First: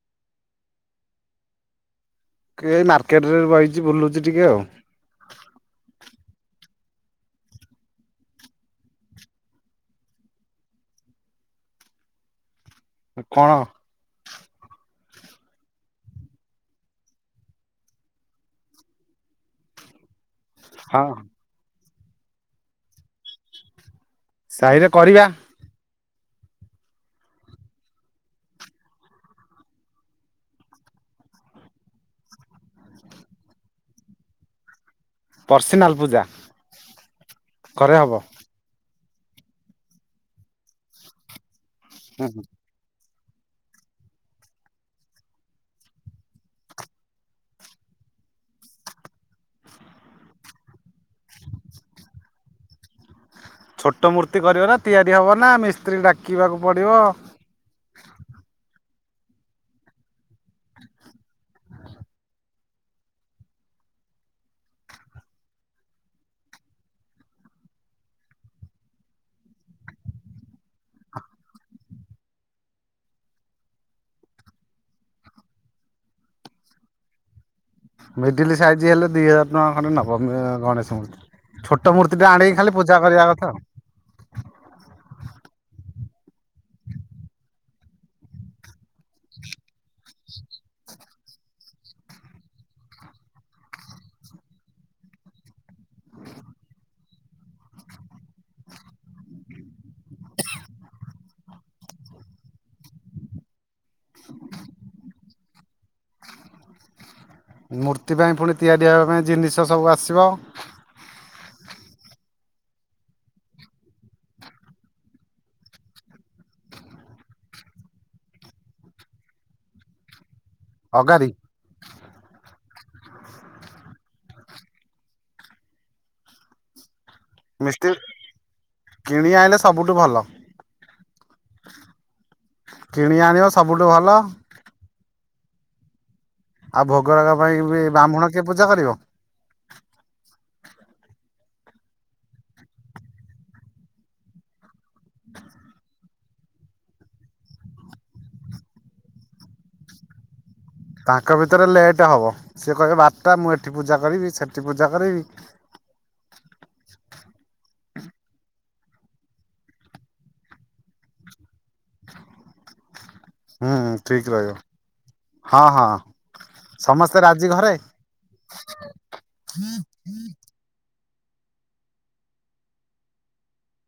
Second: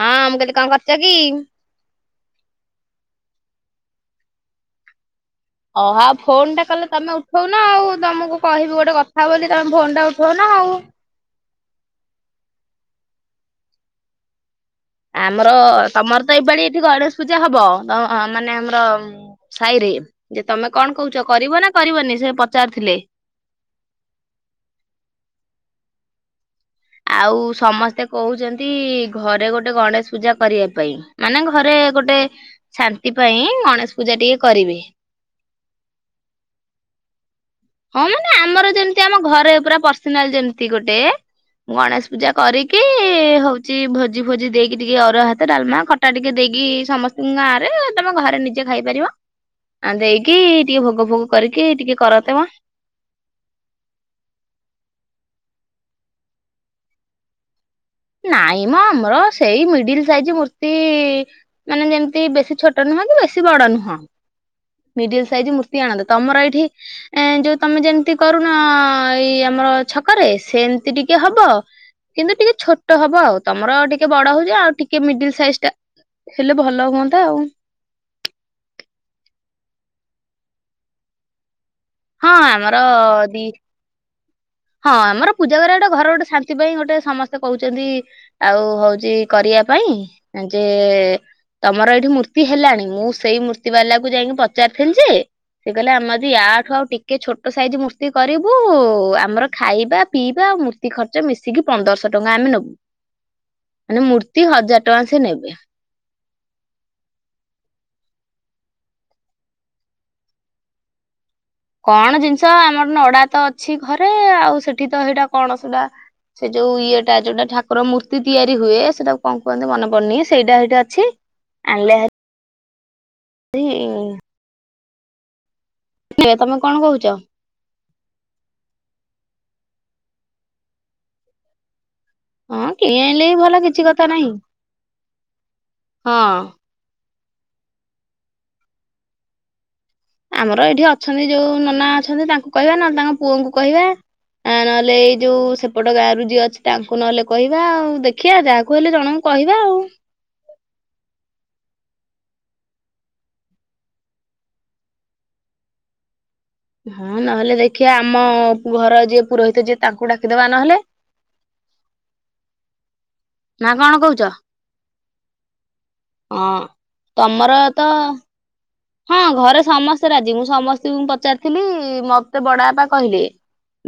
ହଁ ମୁଁ କେତେ କଣ କରିଛ କି? ଏ ମାର୍କେଟ ରେ ବଇଚି ବୁଲୁଛି ଟିକେ ଆଉ। ଓ ହଉ ଫୋନ ଟା କଲେ ତମେ ଉଠଉନ ଆଉ, ତମକୁ କହିବି ଗୋଟେ କଥା ବୋଲି ତମେ ଫୋନ ଟା ଉଠଉନ। ଆଉ। [inaudible] କଣ? ଆମର ତମର ତ ଏଇପାଳି ଏଠି ଗଣେଶ ପୂଜା ହବ ଅଁ - ମାନେ ଆମର ସାଇରେ ଯେ ତମେ କଣ ହଁ କହୁଛ କରିବ ନା କରିବନି ସେ ପଚାରୁଥିଲେ? ସାହିରେ କରିବା। ଆଉ ସମସ୍ତେ କହୁଛନ୍ତି, ଘରେ ଗୋଟେ ଗଣେଶ ପୂଜା କରିବା ପାଇଁ, ମାନେ ଘରେ ଗୋଟେ ଶାନ୍ତି ପାଇଁ ଗଣେଶ ପୂଜା ଟିକେ କରିବେ। ପର୍ସନାଲ ପୂଜା। ଘରେ ହଁ ହବ। ମାନେ ହୁଁ ଆମର ଯେମିତି ଆମ ଘରେ ପୁରା ପର୍ସନାଲ ଯେମିତି ଗୋଟେ ମୁଁ ଗଣେଶ ପୂଜା ହୁଁ କରିକି ହଉଛି ଭୋଜି ଫୋଜି ଦେଇକି ଟିକେ ଅରୁଆ ଭାତ, ଡ଼ାଲମା, ଖଟା ଟିକେ ଦେଇକି ସମସ୍ତଙ୍କୁ ଗାଁରେ ଘରେ ନିଜେ ଖାଇପାରିବ ଆ ଦେଇକି ଟିକେ ଭୋଗ ଭୋଗ କରିକି ଟିକେ କର ଛୋଟ ମୂର୍ତ୍ତି କରିବାର ତିଆରି ହବ ନା ମିସ୍ତ୍ରୀ ଡାକିବାକୁ ପଡ଼ିବ? ନାଇଁ ମ ଆମର ସେଇ ମିଡିଲ ସାଇଜ ମୂର୍ତ୍ତି ମାନେ ଯେମିତି ବେଶୀ ଛୋଟ ନ କି ବେଶୀ ବଡ଼ ନୁହଁ। ମିଡିଲ ସାଇଜ ମୂର୍ତ୍ତି ଆଣନ୍ତି ତମର ଏଇଠି ଏ ଯୋଉ ତମେ ଯେମିତି କରୁନ ଏଇ ଆମର ଛକ ରେ ସେ ଏମିତି ଟିକେ ହବ କିନ୍ତୁ ଟିକେ ଛୋଟ ହବ ଆଉ ତମର ଟିକେ ବଡ଼ ହଉଛି, ଆଉ ଟିକେ ମିଡିଲ ସାଇଜ ଟା ହେଲେ ଭଲ ହୁଅନ୍ତା ଆଉ। ମିଡିଲ ସାଇଜ ହେଲେ ଦି ହଜାର ଟଙ୍କା ଖଣ୍ଡେ ନବ ଗଣେଶ ମୂର୍ତ୍ତି। ଛୋଟ ମୂର୍ତ୍ତି ଟା ହଁ ଆଣିକି ଆମର ଖାଲି ପୂଜା କରିବା ଦି କଥା ଆଉ। ହଁ ଆମର ପୂଜା କରିବା ଗଟେ ଘର ଗୋଟେ ଶାନ୍ତି ପାଇଁ, ଗୋଟେ ସମସ୍ତେ କହୁଛନ୍ତି, ଆଉ ହଉଛି କରିବା ପାଇଁ ଯେ ତମର ଏଇଠି ମୂର୍ତ୍ତି ହେଲାଣି। ମୁଁ ସେଇ ମୂର୍ତ୍ତି ବାଲାକୁ ଯାଇକି ପଚାରିଥିଲି ଯେ ସେ କହିଲେ ଆମେ ଆଜି ୟାଠୁ ଆଉ ଟିକେ ଛୋଟ ସାଇଜ ମୂର୍ତ୍ତି କରିବୁ ଆମର ଖାଇବା ପିଇବା ଆଉ ମୂର୍ତ୍ତି ଖର୍ଚ୍ଚ ମିଶିକି ପନ୍ଦରଶହ ଟଙ୍କା ଆମେ ନବୁ ମାନେ ମୂର୍ତ୍ତି ହଜାର ଟଙ୍କା ସେ ନେବେ। ମୂର୍ତ୍ତି ପାଇଁ ପୁଣି ତିଆରି ହେବା ପାଇଁ ଜିନିଷ ସବୁ ଆସିବ। କଣ ଜିନିଷ ଆମର ନଡ଼ା ତ ଅଛି ଘରେ ଆଉ ସେଠି ତ ସେଇଟା କଣ ସେଟା ସେ ଯୋଉ ଇଏଟା ଯୋଉଟା ଠାକୁର ମୂର୍ତ୍ତି ତିଆରି ହୁଏ ସେଟା କଣ କୁହନ୍ତି ମନେପଡୁନି ସେଇଟା ସେଇଠି ଅଛି ଅଗାରି ଆଣିଲେ ତମେ କଣ କହୁଛ? ମିଷ୍ କିଣି ଆଣିଲେ ସବୁଠୁ ଭଲ। ହଁ କି କିଣି ଆଣିଲେ ବି ଆଣିବ ଭଲ କିଛି ସବୁଠୁ କଥା ନାହିଁ ହଁ। ଆଉ ଭୋଗରାଗ ପାଇଁ ବି ବ୍ରାହ୍ମଣ କିଏ ପୂଜା କରିବ? ଆମର ଏଠି ଅଛନ୍ତି ଯୋଉ ନନା ଅଛନ୍ତି ତାଙ୍କୁ କହିବା ନେଲେ ତାଙ୍କ ପୁଅଙ୍କୁ କହିବା। ଆ ନହେଲେ ଏଇ ଯୋଉ ସେପଟ ଗାଁରୁ ଯିଅ ଅଛି ତାଙ୍କୁ ନହେଲେ କହିବା ଆଉ ଦେଖିବା ଯାହାକୁ ହେଲେ ଜଣଙ୍କୁ କହିବା ଆଉ। [inaudible] ତାଙ୍କ ଭିତରେ ଲେଟ୍ ହବ ସିଏ କହିବେ ବାରଟା ମୁଁ ଏଠି ପୂଜା କରିବି ସେଠି ପୂଜା କରିବି [inaudible] ହଁ ନହେଲେ ଦେଖିବା ଆମ ଘର ଯିଏ ପୁରୋହିତ ଯିଏ ତାଙ୍କୁ ଡାକିଦବା ନହେଲେ [inaudible] ନା ହୁଁ କଣ କହୁଛ? ଠିକ ରହିବ। ହଁ ହଁ ସମସ୍ତେ ରାଜି ତମର ଘରେ ତ ହଁ ଘରେ ସମସ୍ତେ ରାଜି ମୁଁ ସମସ୍ତଙ୍କୁ ପଚାରିଥିଲି ମତେ ବଡ଼ ବାପା କହିଲେ।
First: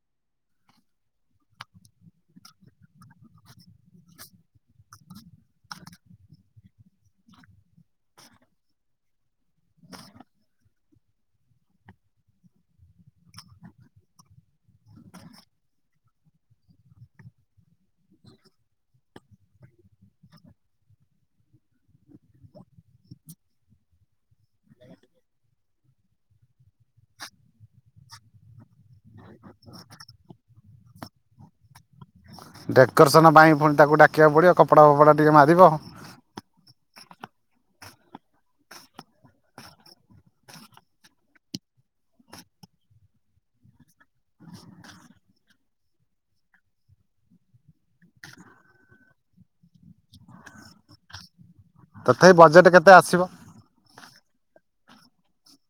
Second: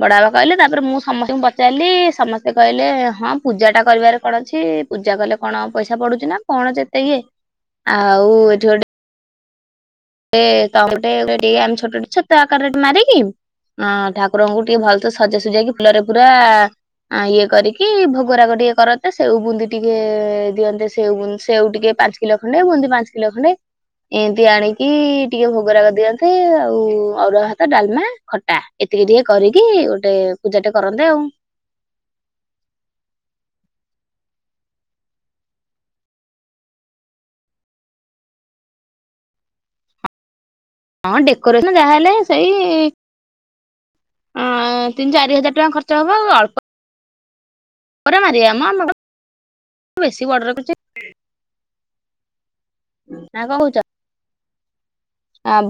ବଡ଼ବାବା କହିଲେ ତାପରେ ମୁଁ ସମସ୍ତଙ୍କୁ ପଚାରିଲି ସମସ୍ତେ କହିଲେ ହଁ ପୂଜାଟା କରିବାରେ କଣ ଅଛି। ପୂଜା କଲେ କଣ ପଇସା ପଡୁଛି ନା କଣ ଯେ ଏତେ ଇ ଏ ଏଠି ଗୋଟେ ସେ ତ ଗୋଟେ ଟେ ଆମେ ଛୋଟ ଛତା ଆକାରରେ ମାରିକି ହଁ ଠାକୁରଙ୍କୁ ଟିକେ ଭଲ ସେ ସଜା ସଜେଇକି ଫୁଲରେ ପୁରା ଆ ଇଏ କରିକି ଭୋଗରାାଗ ଟିକେ କରନ୍ତେ ସେଉ ବୁନ୍ଦି ଟିକେ ଦିଅନ୍ତେ ସେଉ ସେଉ ଟିକେ ପାଞ୍ଚ କିଲୋ ଖଣ୍ଡେ ବୁନ୍ତି ପାଞ୍ଚ କିଲୋ ଖଣ୍ଡେ ଏମିତି ଆଣିିକି କି ଟିକେ ଭୋଗରା କରିଦିଅନ୍ତି ଆଉ ଅଉର ହାତ ଡାଲମା ଖଟା ଏତିକି ଟିକେ କରିକି ଗୋଟେ ପୂଜାଟେ କରନ୍ତେ ଆଉ [inaudible] ଡେକୋରେସନ ପାଇଁ ପୁଣି ତାକୁ ଡାକିବାକୁ ପଡିବ କପଡା ଫପଡା ଟିକେ ମାରିବ ହଁ ଡେକୋରେସନ ଯାହାହେଲେ ସେଇ ଅ ତିନି ଚାରି ହଜାର ଟଙ୍କା ଖର୍ଚ୍ଚ ହବ ଆଉ ଅଳ୍ପ ପରେ ମାରିବା ମୁ ଆମ ବେଶୀବଡ଼ ରଖୁଛି। ତଥାପି ବଜେଟ କେତେ ଆସିବ।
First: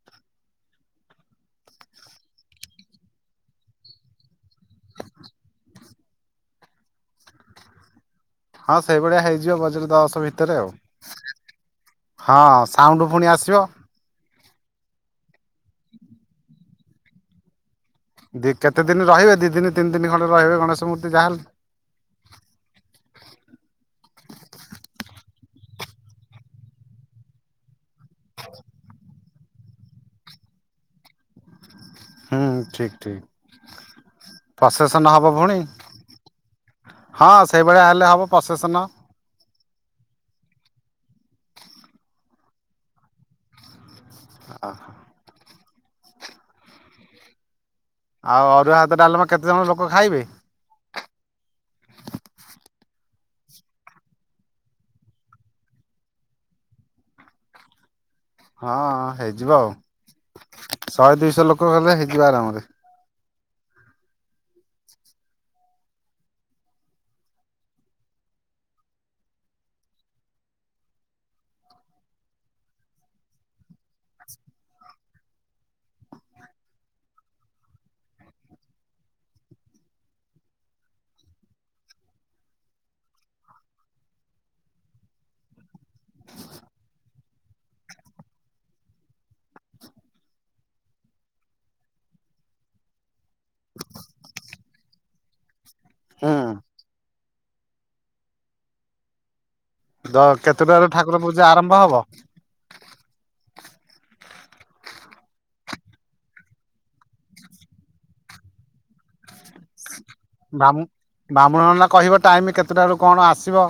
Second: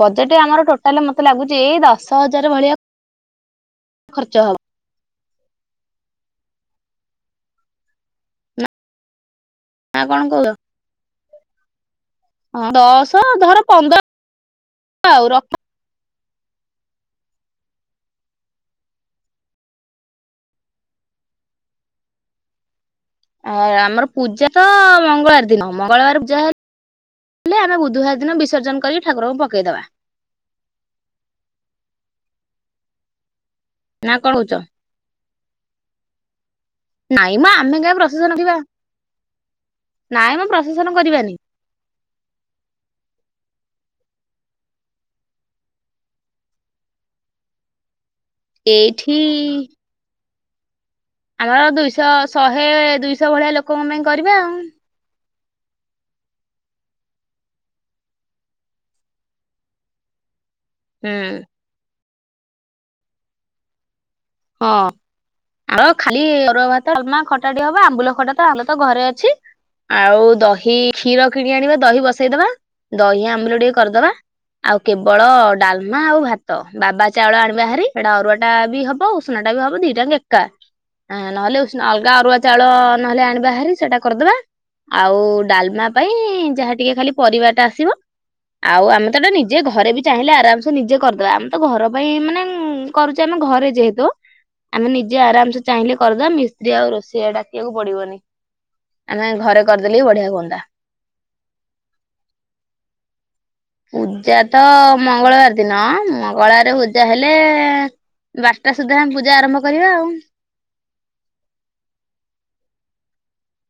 ବଜେଟ ଆମର ଟୋଟାଲ ମତେ ଲାଗୁଛି ଏଇ ଦଶ ହଜାର ଭଳିଆ। ଖର୍ଚ୍ଚ ହବ। ହଁ ସେଇଭଳିଆ ହେଇଯିବ ବଜାର ନା କଣ ଦଅଶ କହୁଛ ଭିତରେ ଆଉ। ହଁ ସାଉଣ୍ଡ ଦଶ ପୁଣି ଆସିବ ଧର ପନ୍ଦର ଆଉ ରଖ। ଦି କେତେ ଦିନ ରହିବେ ଦି ଦିନ ତିନି ଦିନ ଖଣ୍ଡେ ରହିବେ ଗଣେଶ ମୂର୍ତ୍ତି ଯାହାହେଲେ। ଆ ଆମର ପୂଜା ତ ମଙ୍ଗଳବାର ଦିନ ମଙ୍ଗଳବାର ପୂଜା ହେଲେ ହେଲେ ଆମେ ବୁଧବାର ଦିନ ବିସର୍ଜନ କରି ଠାକୁରଙ୍କୁ ପକେଇଦେବା। [inaudible] ହୁଁ ଠିକ ନା ଠିକ କଣ କହୁଛ? ପ୍ରସେସ ନ ହବ ଭଉଣୀ? ହଁ ନାଇଁ ମ ଆମେ ସେଇଭଳିଆ କାହିଁ ଏଲେ ପ୍ରଶେସନ ହବ କରିବା ପ୍ରସେସନ। ନାଇଁ ମୁ ପ୍ରଶାସନ କରିବାନି। ଓୋହ ଆଉ ଅରୁଆ ହାତ ଏଇଠି ଡାଲ୍ମା କେତେ ଜଣ ଲୋକ ଖାଇବେ? ଆମର ଦୁଇଶହ ଶହେ ଦୁଇଶହ ଭଳିଆ ଲୋକଙ୍କ ପାଇଁ କରିବା ଆଉ। ହଁ ହେଇଯିବ ଆଉ ଶହେ ହୁଁ ଦୁଇଶହ ଲୋକ ହେଲେ ହେଇ ଯି। ବା ଆରାମରେ ହଁ। ଆଉ ଖାଲି ଭାତ ଖଟାଟି ହବ ଆମ୍ବୁଲ ଖଟା ତ ଆମ ତ ଘରେ ଅଛି। ଆଉ ଦହି କ୍ଷୀର କିଣି ଆଣିବା, ଦହି ବସେଇଦବା, ଦହି ଆମ୍ବୁଲ ଟିକେ କରିଦବା। ଆଉ କେବଳ ଡାଲମା ଆଉ ଭାତ, ବାବା ଚାଉଳ ଆଣିବା ଭାରି ସେଟା ଅରୁଆ ଟା ବି ହବ ଉ ନା ଟା ବି ହବ ଦିଟାଙ୍ଗ ଏକା। ହ ନହେଲେ ଉସ ଅଲଗା ଅରୁଆ ଚାଉଳ ନହେଲେ ଆଣିବା ଭାରି ସେଇଟା କରିଦବା। ଆଉ ଡାଲମା ପାଇଁ ଯାହା ଟିକେ ଖାଲି ପରିବା ଟା ଆସିବ। ଆଉ ଆମେ ତ ଏଟା ନିଜେ ଘରେ ବି ଚାହିଁଲେ ଆରାମସେ ନିଜେ କରିଦବା ଆମ ତ ଘର ପାଇଁ ମାନେ କରୁଛେନା। ଘରେ ଯେହେତୁ ଆମେ ନିଜେ ଆରାମସେ ଚାହିଁଲେ କରିଦବା, ହୁଁ ମିସ୍ତ୍ରୀ ଆଉ ରୋଷେଇଆ ଡାକିବାକୁ ପଡିବନି। ଆମେ ଘର କେତେଟାରୁ ଠାକୁର ପୂଜା ଆରମ୍ଭ ହବ? ପୂଜା ତ ମଙ୍ଗଳବାର ଦିନ, ମଙ୍ଗଳବାର ପୂଜା ହେଲେ ବାରଟା ସୁଦ୍ଧା ଆମେ ପୂଜା ଆରମ୍ଭ କରିବା ଆଉ। ବାମ- ବାମ୍ହୁଣ୍ ଏଇନା କହିବ ଟାଇମ କେତେଟାରୁ କଣ ଆସିବ।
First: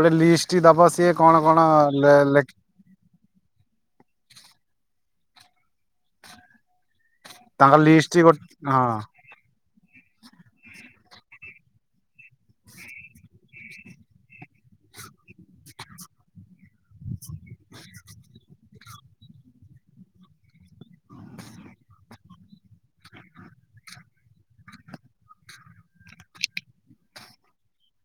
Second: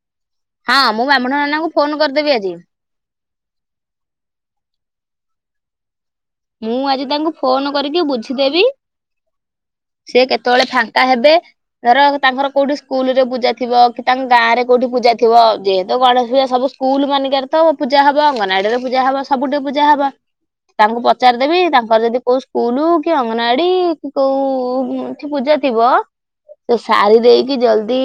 ଗୋଟେ ଲିଷ୍ଟ ହଁ ଦବ ମୁଁ ସିଏ ବ୍ରାହ୍ମଣ କଣ କଣ ନାନାଙ୍କୁ ଫୋନ କରିଦେବି ଲେ ଆଜି। ମୁଁ ଆଜି ତାଙ୍କୁ ଫୋନ ତାଙ୍କ କରିକି ଲିଷ୍ଟ ଗୋ ବୁଝିଦେବି। ହଁ ସେ କେତେବେଳେ ଫାଙ୍କା ହେବେ, ଧର ତାଙ୍କର କୋଉଠି ସ୍କୁଲ ରେ ପୂଜା ଥିବ କି ତାଙ୍କ ଗାଁରେ କୋଉଠି ପୂଜା ଥିବ ଯେହେତୁ ଗଣେଶ ପୂଜା ସବୁ ସ୍କୁଲ ମାନିକରେ ତ ପୂଜା ହବ, ଅଙ୍ଗନବାଡିରେ ପୂଜା ହବ, ସବୁଠି ପୂଜା ହବ ତାଙ୍କୁ ପ ପଚାରିଦବି ତାଙ୍କର ଯଦି କୋଉ ସ୍କୁଲ କି ଅଙ୍ଗନ ଆଡି କୋଉ ଏଠି ପୂଜା ଥିବ ତ ସାରି ଦେଇକି ଜଲଦି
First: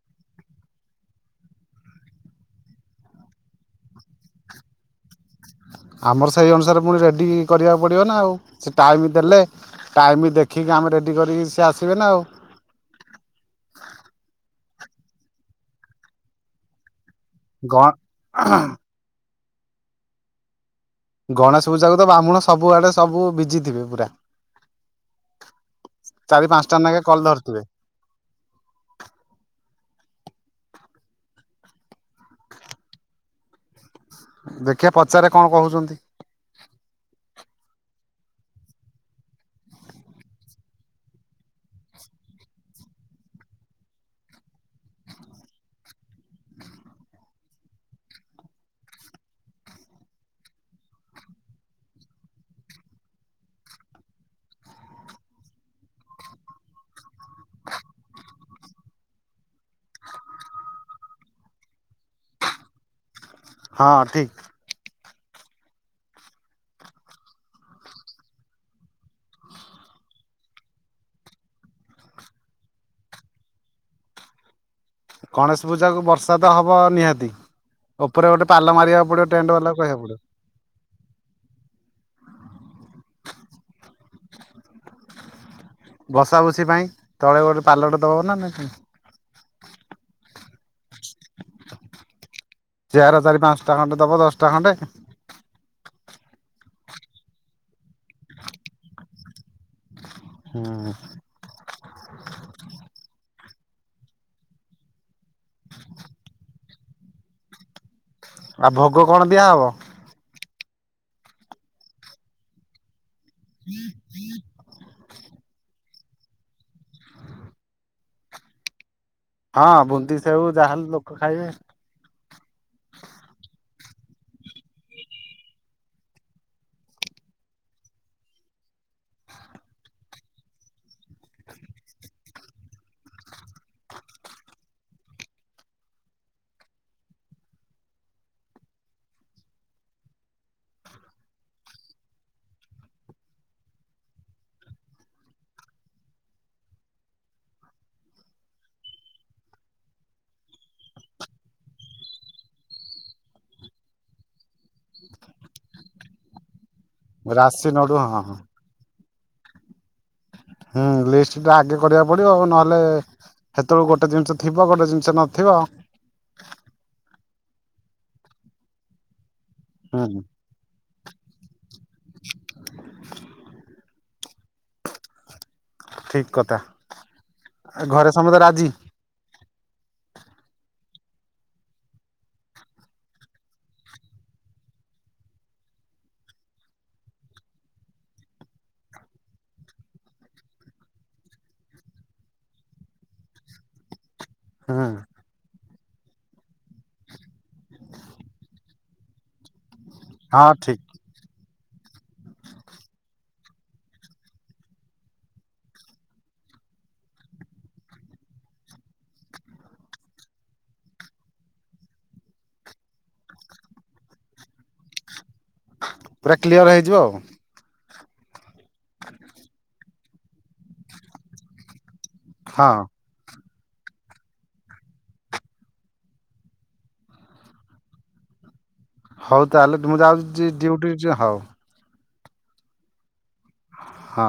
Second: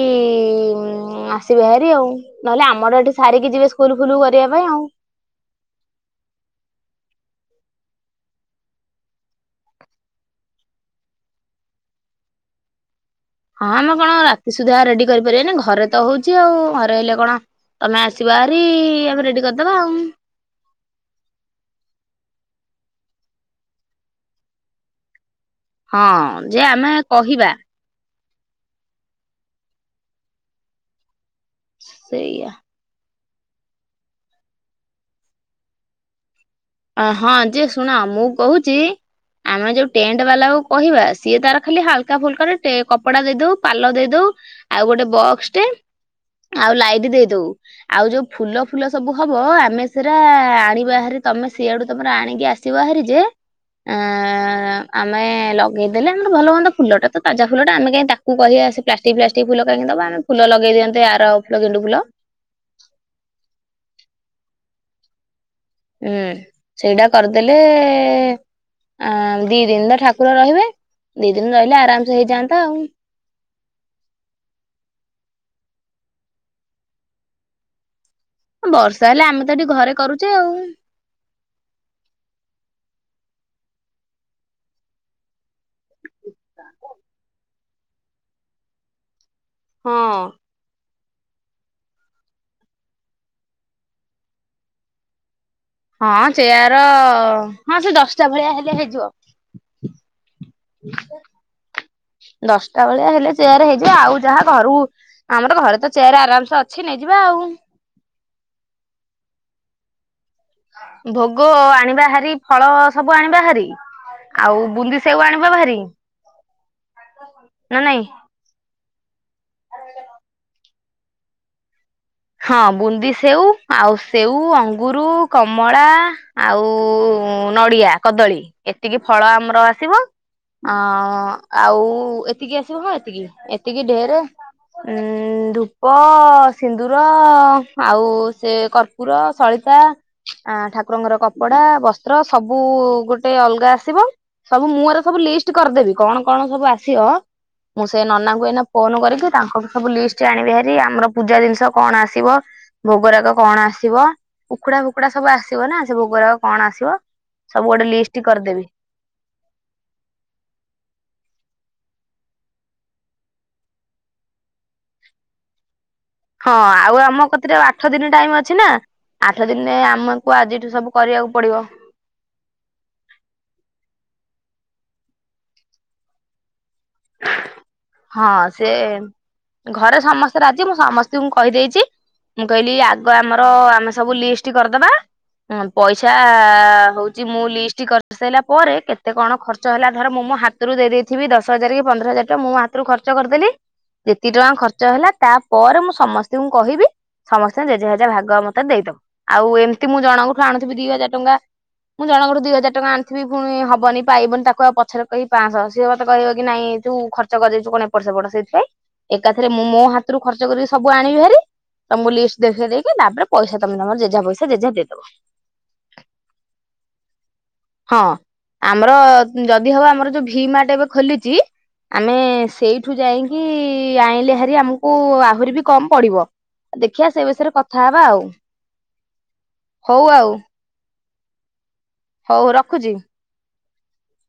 ଆସିବେ ଭାରି ଆଉ ନହେଲେ ଆମର ଏଠି ସାରି ଯିବେ ସ୍କୁଲ ଫୁଲ କରିବା ପାଇଁ ଆଉ। [inaudible] ଆମର ସେଇ ଅନୁସାରେ ପୁଣି ରେଡି କରିବାକୁ ପଡିବ ନା ଆଉ ସେ ଟାଇମ ଦେଲେ ଟାଇମ ଦେଖିକି ଆମେ ରେଡି କରିକି ସେ ଆସିବେ ନା ଆଉ। ହଁ ଆମେ କଣ ରାତି ସୁଦ୍ଧା ରେଡି କରିପାରିବାନି, ଘରେ ତ ହଉଛି ଆଉ ଘରେ ହେଲେ କଣ ଗ ତମେ ଆସିବ ହାରି ଆମେ ରେଡି କରିଦବା ଆଉ। ଗଣେଶ ପୂଜାକୁ ତ ବାମ୍ହୁଣ ସବୁ ଆଡେ ସବୁ ବିଜି ଥିବେ ପୁରା। ହଁ ଚାରି ଯେ ପାଞ୍ଚଟା ଆମେ ନାଗେ କଲ କହିବା ଧରିଥିବେ। ସେଇଆ। ଦେଖିବା ପଚାରେ କଣ କହୁଛନ୍ତି। ହଁ ଯେ ଶୁଣ ମୁଁ କହୁଛି ଆମେ ଯୋଉ ଟେଣ୍ଟ ବାଲା କୁ କହିବା ସିଏ ତାର ଖାଲି ହାଲକା ଫୁଲକା ର ଟେ କପଡା ଦେଇ ଦଉ ପାଲ ଦେଇ ଦଉ। ଆଉ ଗୋଟେ ବକ୍ସ ଟେ। ଆଉ ଲାଇଟ୍ ଦେଇଦଉ, ଆଉ ଯୋଉ ଫୁଲ ଫୁଲ ସବୁ ହବ ଆମେ ସେଟା ଆଣିବାହେରି ତମେ ସିଏଆଡୁ ତମର ଆଣିକି ଆସିବ ହାରି ଯେ ଅ ଆମେ ଲଗେଇଦେଲେ ଆମର ଭଲ ମନ୍ଦ ଫୁଲଟା ତ ତାଜା ଫୁଲ ଟା ଆମେ କାଇଁ ତାକୁ କହିବା ପ୍ଲାଷ୍ଟିକ ଫ୍ଲାଷ୍ଟିକ ଫୁଲ କାହିଁକି ଦବା, ଆମେ ଫୁଲ ଲଗେଇ ଦିଅନ୍ତେ ଆର ଫୁଲ ଗେଣ୍ଡୁ ଫୁଲ। ହଁ ଠିକ। ହୁଁ ସେଇଟା କରିଦେଲେ ଅ ଦି ଦିନ ତ ଠାକୁର ରହିବେ। ଦି ଦିନ ରହିଲେ ଆରାମସେ ହେଇଯାଆନ୍ତା ଆଉ। ଗଣେଶ ପୂଜା କୁ ବର୍ଷା ତ ହବ ନିହାତି। ଉପରେ ଗୋଟେ ପାଲ ବର୍ଷା ମାରିବାକୁ ହେଲେ ପଡିବ ଆମେ ତ ଟେଣ୍ଟ ଏଠି ବାଲା କୁ ଘରେ କହିବାକୁ ପଡିବ। କରୁଛେ ଆଉ। ହ [inaudible] ବସା ବସି ପାଇଁ ତଳେ ଗୋଟେ ପାଲଟ ଦବ ନା ନାହିଁ ପୁଣି। ହଁ। ଚେୟାର ଚାରି ପାଞ୍ଚଟା ଖଣ୍ଡେ ଦବ ଦଶଟା ଖଣ୍ଡେ। ହଁ ଚେୟାର ହଁ ସେ ଦଶଟା ଭଳିଆ ହେଲେ ହେଇଯିବ। ହୁଁ। ଦଶଟା ଭେଳିଆ ହେଲେ ଚେୟାର ହେଇଯିବ ଆଉ ଯାହା ଘରୁ ଆମର ଘରେ ତ ଚେୟାର ଆରାମସେ ଅଛି ନେ ହେ ଯିବା ଆଉ। ଆଉ ଭୋଗ କଣ ଦିଆହବ? ଭୋଗ ଆଣିବା ହାରି ଫଳ ସବୁ ଆଣିବା ହାରି। ଆଉ ବୁନ୍ଦି ସେଓ ଆଣିବା ହାରି ନା ନାଇଁ। ହଁ ବୁନ୍ଦୀ ସେଓ ଯାହାହେଲେ ଲୋକ ଖାଇବେ। ହଁ ବୁନ୍ଦି ସେଉ ଆଉ ସେଉ ଅଙ୍ଗରୁ କମଳା ଆଉ ନଡିଆ କଦଳୀ ଏତିକି ଫଳ ଆମର ଆସିବ। ହଁ ଆଉ ଏତିକି ଆସିବ ହଁ ଏତିକି ଏତିକି ଢେରେ। ଉଁ ଧୂପ ସି ଦୁର ଆଉ ସେ କର୍ପୁର ସଳିତା ଠାକୁରଙ୍କର କପଡା। ବସ୍ତ୍ର ସବୁ ଗୋଟେ ଅଲଗା ଆସିବ। ସବୁ ମୁଁ ଏର ସବୁ ଲିଷ୍ଟ କରିଦେବି କଣ କଣ ସବୁ ଆସିବ। ମୁଁ ସେ ନନାଙ୍କୁ ଏନା ଫୋନ କରିକି ତାଙ୍କ ଠୁ ସବୁ ଲିଷ୍ଟ ଆଣିବି ହାରି ଆମର ପୂଜା ଜିନିଷ କଣ ଆସିବ ଭୋଗରାଗ କଣ ଆସିବ? କୁକୁଡା ଫୁକୁଡା ସବୁ ଆସିବ ନା ସେ ଭୋଗର କଣ ଆସିବ ରାଶି ସବୁ ଗୋଟେ ନଡୁ ହଁ ଲିଷ୍ଟ ହଁ କରିଦେବି। ହୁଁ ଲିଷ୍ଟ ଟା ଆଗେ କରିବାକୁ ପଡିବ ଆଉ ନହେଲେ ସେତେବେଳୁ ଗୋଟେ ଜିନିଷ ଥିବ ଗୋଟେ ଜିନିଷ ନଥିବ। ହଁ ଆଉ ଆମ କତିରେ ଆଠ ଦିନ ଟାଇମ ଅଛି ନା। ଆଠ ଦିନରେ ହୁଁ ଆମକୁ ଆଜିଠୁ ସବୁ କରିବାକୁ ପଡିବ। [inaudible] ଠିକ କଥା। ଘରେ ହଁ ସମସ୍ତେ ରାଜି ସେ ଘରେ ସମସ୍ତେ ରାଜି ମୁଁ ସମସ୍ତଙ୍କୁ କହିଦେଇ ମୁଁ କହିଲି ଆଗ ଆମର ଆମେ ସବୁ ଲିଷ୍ଟ କରିଦ ପଇସା ହଉଛି ମୁଁ ଲିଷ୍ଟ କରିସାରିଲା ପରେ କେତେ କଣ ଖର୍ଚ୍ଚ ହେଲା ଧର ମୁଁ ମୁ ହାତରୁ ଦେଇେଇଥିବି ଦଶ ହଜାର କି ପନ୍ଦର ହଜାର ଟଙ୍କା ମୁଁ ହାତରୁ ଖର୍ଚ୍ଚ କରିଦେଲି ଯେତି ଟଙ୍କା ହୁଁ ଖର୍ଚ୍ଚ ହେଲା ତା ପରେରେ ମୁଁ ସମସ୍ତଙ୍କୁ କହିବି। ସମସ୍ତେ ଜେଝାଯେଝା ଭାଗ ମତେ ଦେଇଦବ ଆଉ ଏମିତି ମୁଁ ଜଣଙ୍କଠୁ ହଁ ଆଣୁଥିବି ଠିକ ଦି ହଜାର ଟଙ୍କା ମୁଁ ଜଣଙ୍କରୁ ଦିଇ ହଜାର ଟଙ୍କା ଆଣିଥିବି ପୁଣି ହବନି ପାଇବନି ତାକୁ ଆଉ ପଛରେ କ କହିି ପାଞ୍ଚଶହ ସିଏ ମତେ କହିବ କି ନାଇଁ ଯୋଉ ଘ ଖର୍ଚ୍ଚ କରିଦେଇଛୁ କଣ ଏପଟ ସେପଟ ସେଇଥିଇଁ ଏକାଥରେ ମୁଁ ମୋ ହାତରୁ ଖର୍ଚ୍ଚିକି ସବୁ ଆଣିବି ଭାରି ତମକୁ ଲିଷ୍ଟ ଦେଖେଇ ଦେଇେଇକି ତାପରେ ପଇସା ତମେ ତମର ଜେଝା ପଇସା ଜେଝା ଦେଇଦବ। ପୁରା କ୍ଲିୟର ହେଇଯିବ ଆଉ। ହଁ ଆମର ଯଦି ହବ ଆମର ଯୋଉ ଭି ମାର୍ଟ ଏବେ ଖୋଲିଚି ଆମେ ହଁ ସେଇଠୁ ଯାଇକି ଆଣିଲେ ହାରି ଆମକୁ ଆହୁରି ବି କମ ପଡ଼ିବ। ଦେଖିବା ସେ ବିଷୟରେ କଥା ହେବା ଆଉ। ହଉ ତାହେଲେ ମୁଁ ହଉ ଯାଉଚି ଡିୟୁଟି ହୋଉ। ହୋଉ ରଖୁଚି। ହଁ।